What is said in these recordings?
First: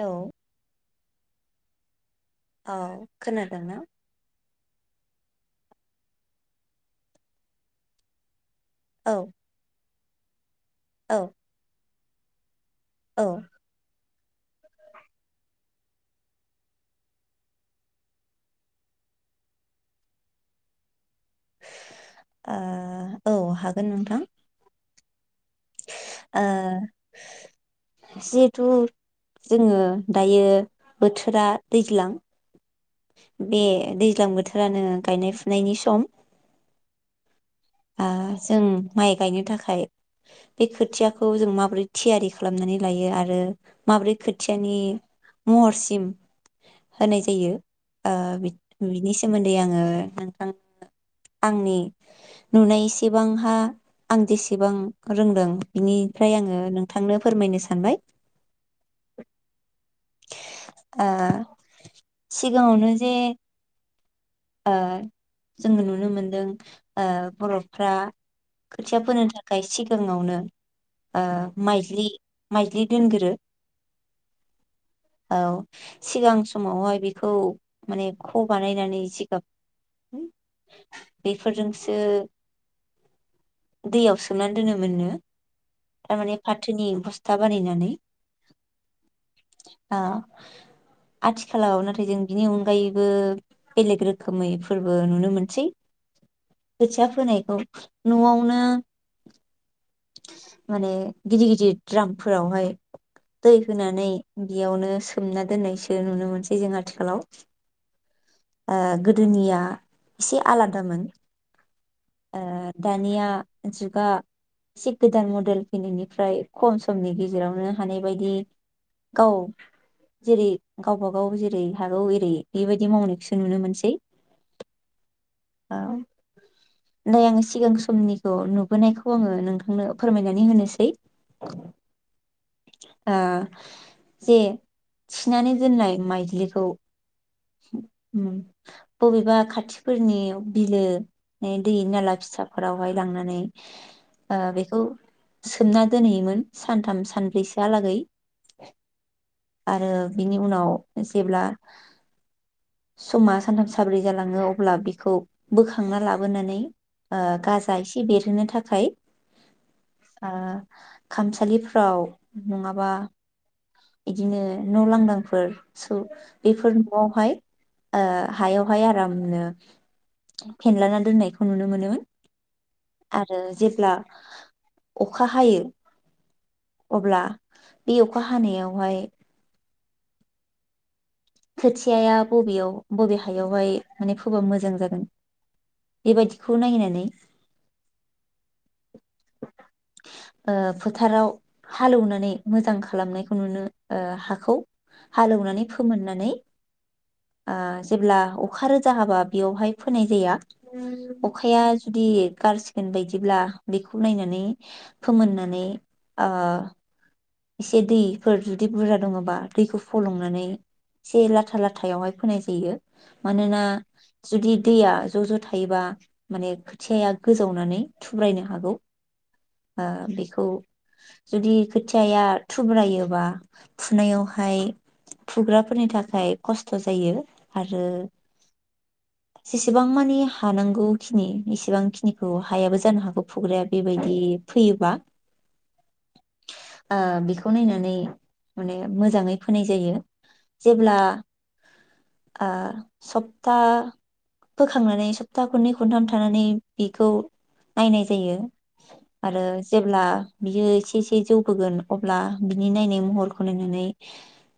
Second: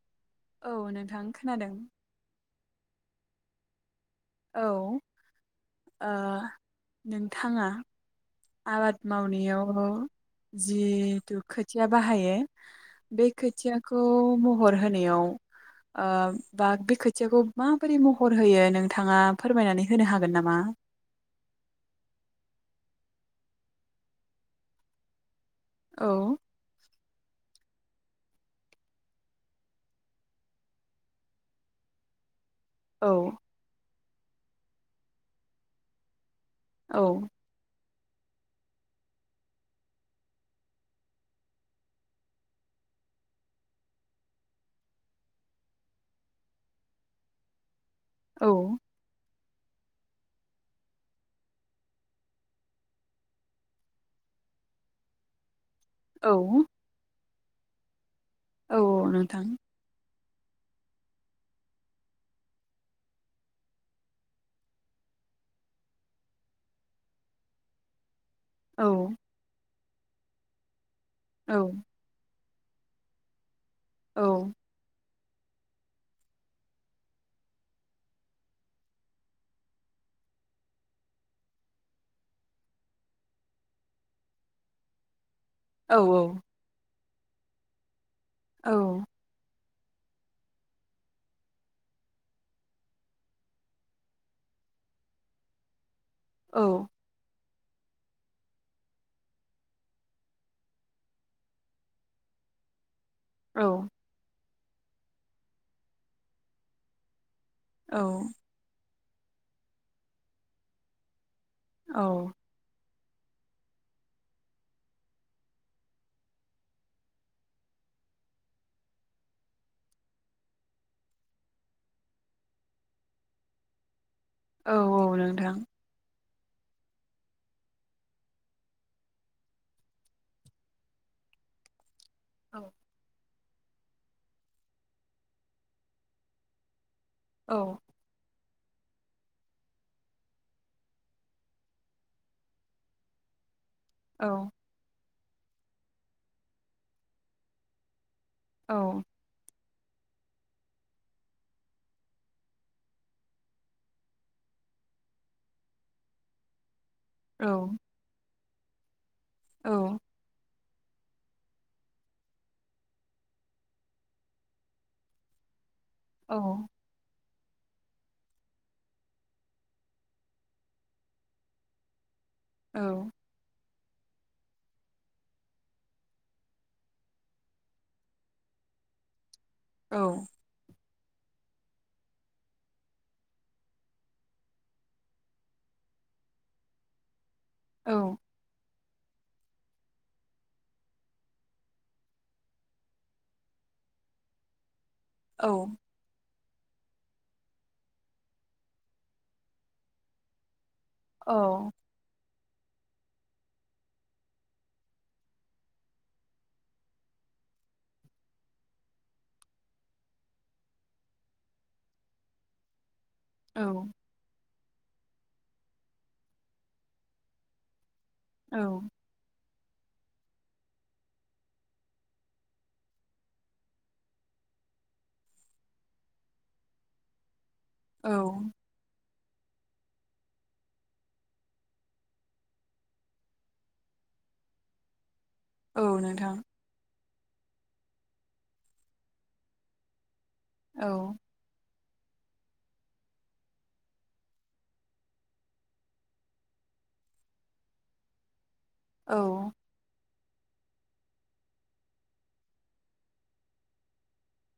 औ औ नोंथां खोनादों। औ खोनादों ना? औ ओ नोंथाङा आबाद औ मावनायाव औ जिहेथु खोथि या बाहायो बे ओ खोथिया खौ महर होनायाव ओ बा बे खोथियाखौ माबोरै महर होयो नोंथाङा फोरमायनानै होनो हागोन नामा? ओ औ हागोन नोंथां। औ ओ जिहेथु जोङो दायो बोथोरा दैज्लां औ बे दै ज्लां बोथोरानो गायनाय फुनायनि सम। औ ओ जों माइ गायनो थाखाय बे खोथियाखौ जों माबोरै थियारि खालामनानै लायो आरो माबोरै खोथियानि महरसिम होनाय जायो ओ औ बि-बिनि सोमोन्दै आङो नोंथां आंनि नुनायसेबांहा आं जेसेबां रोंदों बिनिफ्राय आङो औ नोंथांनो फोरमायनो सानबाय। औ नोंथां ओ सिगाङावनो जे ओ जोङो नुनो मोनदों ओ बर'फ्रा औ खोथिया फोनो थाखाय सि [unintelligible] ओ औ माइज्लि माइज्लि दोनगोरो। औ। औ सिगां समावहाय बेखौ माने ख' बानायनानै बेफोरजोंसो दैयाव सोमनानै दोनो मोननो। औ थारमाने फाथोनि बस था बानायनानै। औ। ओ आथिखालाव नाथाय जों बिनि अनगायैबो बेलेग रो खोमै फोरबो नुनो मोनसै। औ खोथिया फोनायखौ। न'आवनो माने गिदिर गिदिर द्रामफोरावहाय। दै औ होनानै। बियावनो सोमना दोननायसो नुनो मोनसै जों आथिखालाव। औ। ओ गोदोनिया एसे आलादामोन। औ। ओ दानिया जुगा एसे गोदान मडेल फैनायनिफ्राय खम समनि गेजेरावनो हानाय बायदि गाव जेरै गावबा गाव जेरै हागौ एरै बेबायदि मावनायखौ नुनो मोनसै। औ औ नोंथां। नै आङो सिगां समनिखौ नुबोनायखौ आङो नोंथांनो फोरमायनानै होनोसै। औ। ओ जे थिनानै दोननाय माइद्लिखौ। औ उम। बबेबा खाथिफोरनि बिलो दै नाला फिसाफोरावहाय लांनानै। ओ औ बेखौ। सोमना दोनहैयोमोन सानथाम सानब्रैसोहालागै। औ। आरो बिनि उनाव जेब्ला। समा सानथाम साब्रै जालाङो अब्ला बिखौ बोखांना लाबोनानै। ओ औ गाजा एसे बेरहोनो था खाय औ आ खामसालिफ्राव नङाबा। इदिनो न' लांदांफोर। सौ औ बेफोर न'आवहाय। ओ हायावहाय आरामनो फेनलाना दोननायखौ नुनो मोनोमोन। औ आरो जेब्ला अखा हायो, अब्ला बे अखा हानायाव। वहाय औ खोथियाया बबेयाव बबे हायावहाय माने फोबा मोजां जागोन? बेबायदिखौ नायनानै औ ओ फोथाराव हालौनानै मोजां खालामनायखौ नुनो हाखौ औ हालौनानै फोमोननानै आ जेब्ला अखा रोजा हाबा बेयावहाय फोनाय जाया। अखाया जुदि गारसिगोन बायदिब्ला बेखौ नायनानै फोमोननानै आ एसे दैफोर जुदि बुरजा दङबा दैखौ फलंनानै एसे लाथा लाथायावहाय फोनाय जायो। मानोना औ जुदि दैया ज' ज' थायोबा माने खोथियाया गोजावनानै थुब्रायनो औ हागौ आ बेखौ जुदि खुत थिया या थुब्रायोबा फुनायावहाय फुग्राफोरनि थाखाय खस्थ' जायो। आरो औ जेसेबां मानि हानांगौखिनि एसेबांखिनिखौ हायाबो जानो हागौ फुग्राया बेबायदि फैयोबा। औ नोंथां। आ बेखौ नायनानै माने मोजाङै फोनाय जायो। औ जेब्ला आ सप्ता फोखांनानै सप्ता खननै खनथाम थानानै बेखौ नायनाय जायो। औ आरो जेब्ला बेयो इसेसे बेजौबोगोन अब्ला बिनि नायनाय महरखौ नायनानै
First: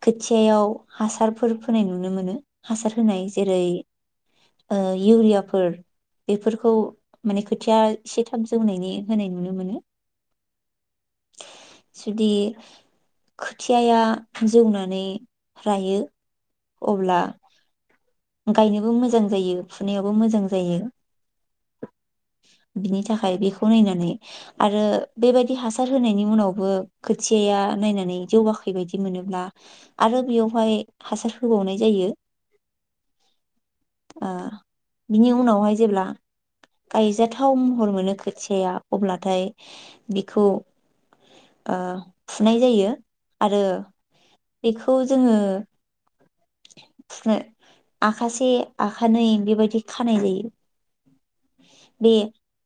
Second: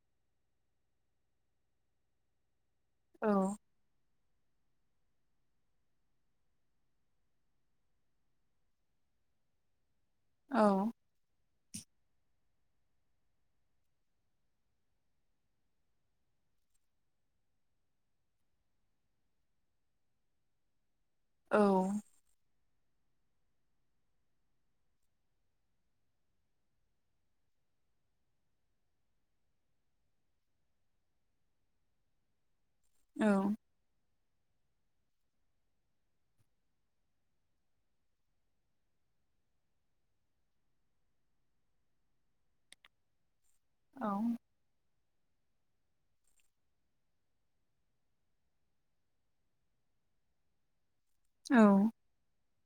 खोथियायाव हासारफोर फोनाय नुनो मोनो। हासार होनाय औ जेरै ओ इउरियाफोर बेफोरखौ माने खोथिया एसे थाम जौनायनि होनाय नुनो मोनो। औ जुदि खोथियाया जौनानै रायो अब्ला गायनोबो मोजां जायो फुनायावबो मोजां जायो। औ बिनि थाखाय बेखौ नायनानै आरो बेबायदि हासार होनायनि उनावबो खोथियाया नायनानै जौगाखै बायदि मोनोब्ला, आरो बेयावहाय हासार होबावनाय जायो। औ आ, बिनि उनावहाय जेब्ला गायजाथाव महर मोनो खोथियाया अब्लाथाय बिखौ, आ फुनाय जायो। आरो बेखौ जोङो फूनो आखाासे आखानैै बेबायदि खानाय जायो। बे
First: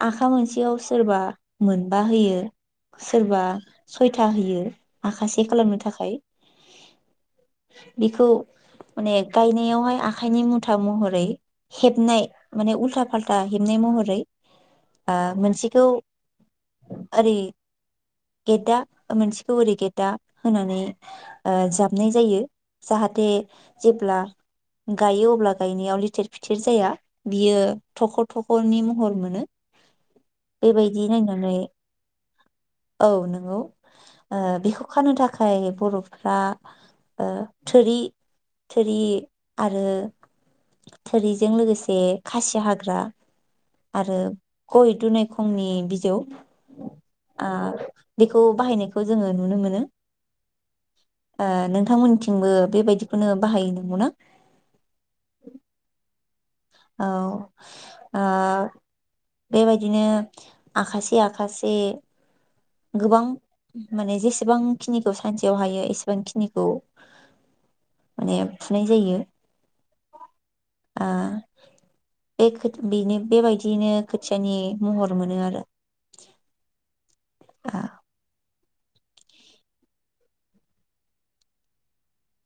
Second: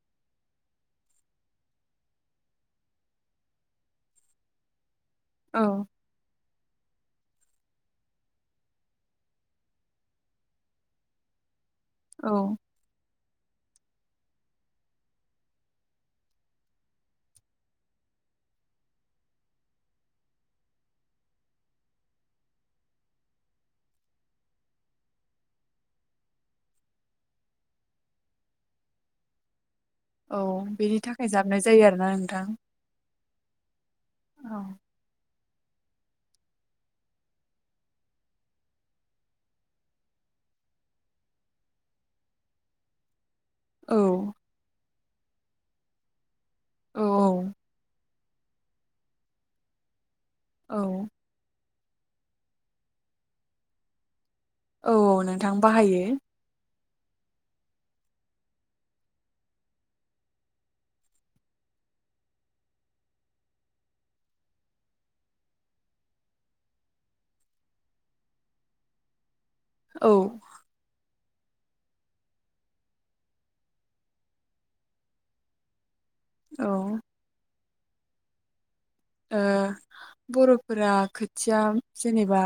आखा मोनसेयाव सोरबा मोनबा होयो सोरबा सयथा होयो। आखाासे खालामनो औ थाखाय बेखौ माने गायनायावहाय आखाइनि मुथा महरै हेबनाय औ माने उल्था दा हेबनाय महरै आ मोनसेखौ ओरै गेद्दा मोनसेखौ ओरै गेद्दा होनानै जाबनाय जायो जाहाथे जेब्ला गायो अब्ला गायनायाव लिथेर फिथेर जाया। बियो थख' थख'नि महर मोनो औ बेनि बेबायदि थाखाय नायनानै जाबनाय जायो आरोना नोंथां औ नोंगौ आ औ बेखौ खानो थाख खाय बर'फ्रा ओ थोरि थोरि आरो थोरिजों लोगोसे खासि हाग [unintelligible] औ आरो गय दुनायखंनि बिजौ। औ आ। बेखौ बाहायनायखौ जोङो नुनो मोनो। औ आ नों थांमोनथिंबो बेबायदिखौनो बाहायो नंगौना? औ नोंथां बाहायो। औ आ बेबायदिनो आखासे आखासे। गोबां माने जेसेबांखिनिखौ सानसेयाव हायो एसेबां खिनिखौ माने फुनाय जायो। औ। आ बेखो बेनो बेबायदियैनो खोथियानि महर मोनो आरो। औ आ। ओ बर'फोरा खोथिया जेनेबा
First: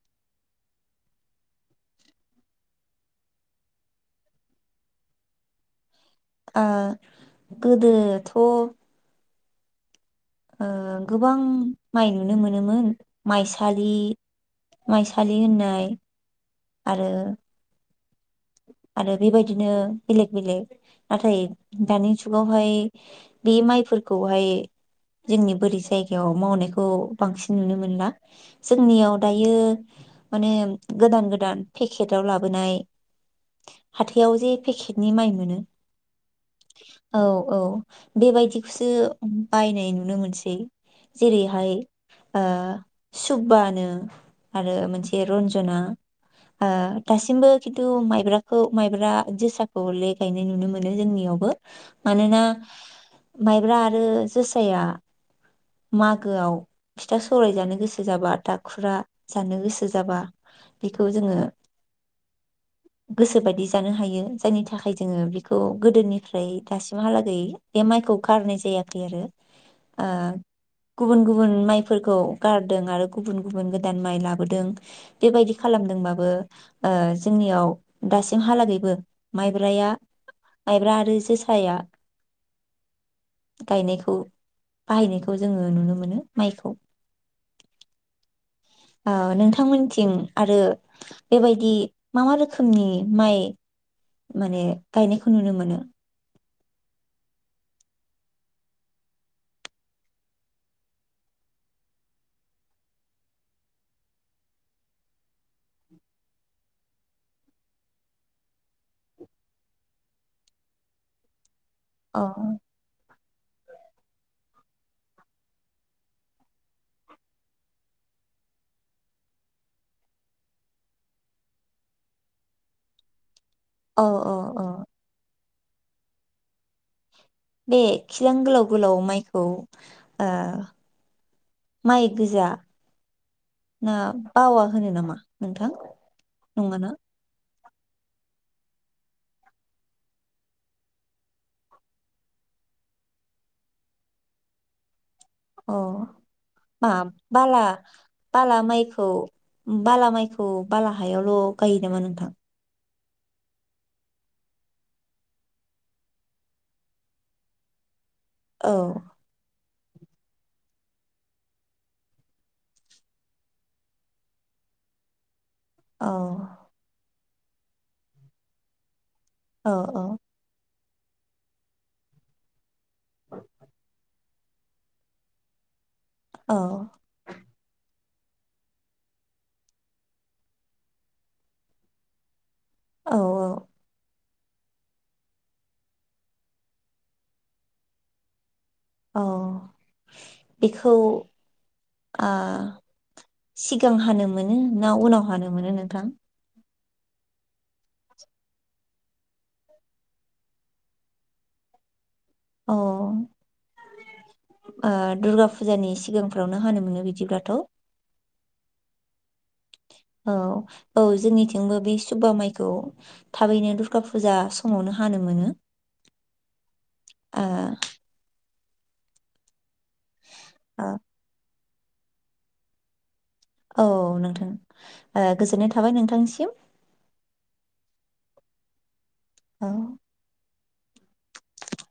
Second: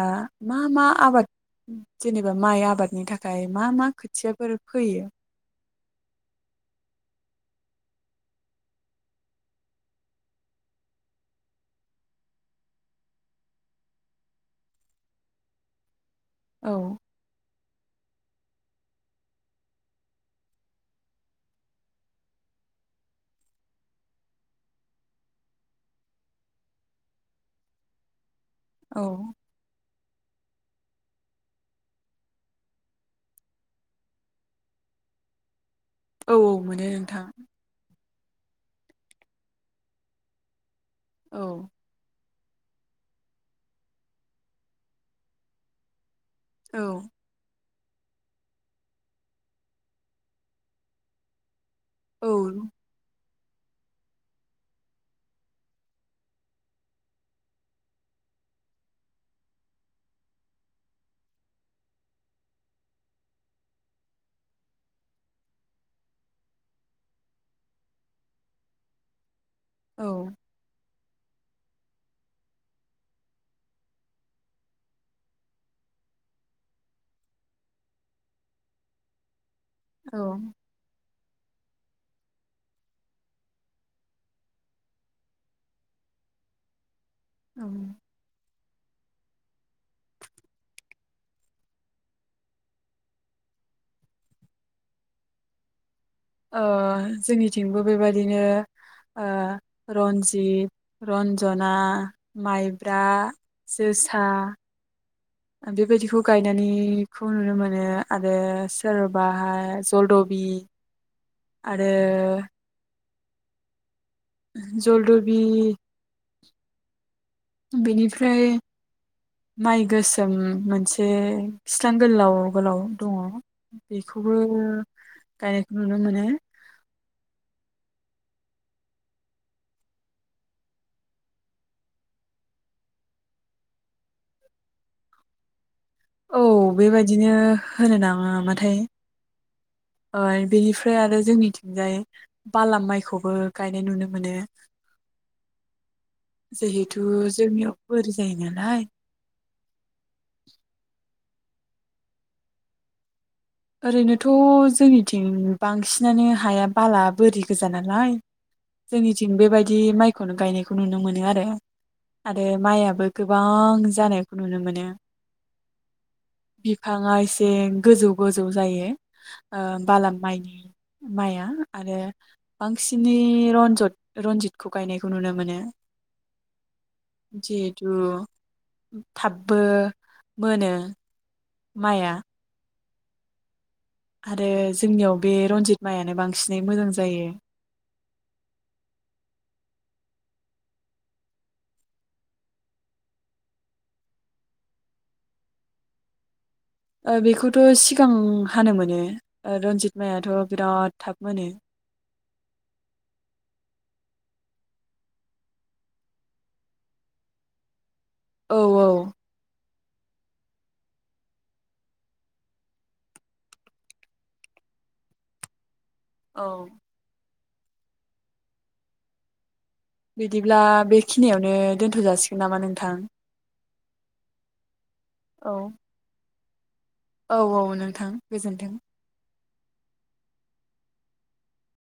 मा मा आबाद जेनेबा माइ आबादनि थाखाय मा मा खोथियाफोर फोयो? ओ गोदोथ' ओ गोबां माइ नुनो मोनोमोन माइसालि माइसालि होननाय औ आरो आरो बेबायदिनो बेलेग बेलेग नाथाय दानि जुगावहाय बे माइफोरखौहाय जोंनि बोरै जायगायाव मावनायखौ बांसिन नुनो मोनला। औ जोंनियाव दायो माने गोदान गोदान पेकेटाव लाबोनाय हाथायाव जे पेकेटनि माइ मोनो। औ औ मोनो औ नोंथां। औ बेबायदिखौसो बायनाय नुनो मोनसै। औ जेरैहाय ओ सुबबानो आरो मोनसे रन्जना। आ औ दासिमबो खिन्थु माइ ब्राखौ माइब्रा जोसाखौ लेगायनाय नुनो मोनो जोंनियावबो। औ मानोना माइब्रा आरो जोसाया मागोआव फिथा सौराय जानो गोसो जाबा दाखुरा जानो गोसो जाबा बेखौ जोङो गोसोबायदि जानो हायो जायनि थाखाय जोङो बेखौ गोदोनिफ्राय दासिमहालागै बे माइखौ गारनाय जायाखै आरो औ आ गुबुन गुबुन माइफोरखौ गारदों आरो गुबुन गुबुन गोदान माइ लाबोदों बेबायदि खालामदोंबाबो ओ जोंनियाव दासिमहालागैबो माइब्राया औ माइब्रा आरो जोसाया गायनायखौ बाहायनायखौ जोङो नुनो मोनो माइखौ। औ ओ नोंथांमोनथिं आरो बेबायदि मा मा रोखोमनि माइ माने गायनायखौ नुनो मोनो? ओ जोंनिथिंबो बेबायदिनो ओ रन्जित, रन्जना, माइब्रा, जोसा, बेबायदिखौ गायनानैखौ नुनो मोनो आरो सोरबाहाय जलदबि आरो अ जलदबि बेनिफ्राय माइ गोसोम मोनसे खिस्लां गोलाव गोलाव दंङ। औ बेखौबो औ गायनायखौ नुनो मोनो। बे खिस्लां गोलाव गोलाव माइखौ ओ माइ गोजा ना बावा होनो नामा नोंथां? औ नङाना? बेबायदिनो होनो नाङा माथाय ओ बेनिफ्राय आरो जोंनिथिंजाय बाला माइखौबो गायनाय नुनो मोनो। अ बा जिहेथु बाला जोंनियाव बोरि जायो बाला नालाय माइखौ बाला माइखौ बाला हायाव औ गायो नामा नोंथां? ओरैनोथ' जोंनिथिं बांसिनानो हाया बाला बोरि गोजा नालाय औ जोंनिथिं बेबाय बिदि माइखौनो गायनायखौ नुनो मोनो आरो आरो माइ आबो गोबां जानायखौ नुनो मोनो। औ बिफाङा बे गोजौ गोजौ जायो। ओ औ बाला माइनि माइ आ आरो बांसिनै रन्जत रनजित खौ गायनायखौ नुनो मोनो। औ जिहेतु थाबबो मोनो। माइ आ। औ औ आरो जोंनियाव बे रन्जित माइआनो बांसिनै मोजां जायो। औ बेखौ ओ सिगां हानो मोनो ना उनाव हानो मोनो नोंथां? ओ बेखौथ' सिगां हानो मोनो ओ रन्जित माइआथ' बिराद थाब मोनो। अ ओ दुर्गा फुजानि सिगांफ्रावनो हानो मोनो बिदिब्लाथ'। औ औ औ औ जोंनिथिंबो बे सुबा माइखौ थाबैनो दुर्गा फुजा समावनो हानो मोनो औ ओह बिदिब्ला बेखिनियावनो दोन्थ जासिगोन नामा नोंथां? औ नोंथां ओ औ गोजोननाय थाबाय नोंथांनिसिम औ औ नोंथां गोजोन्थों औ।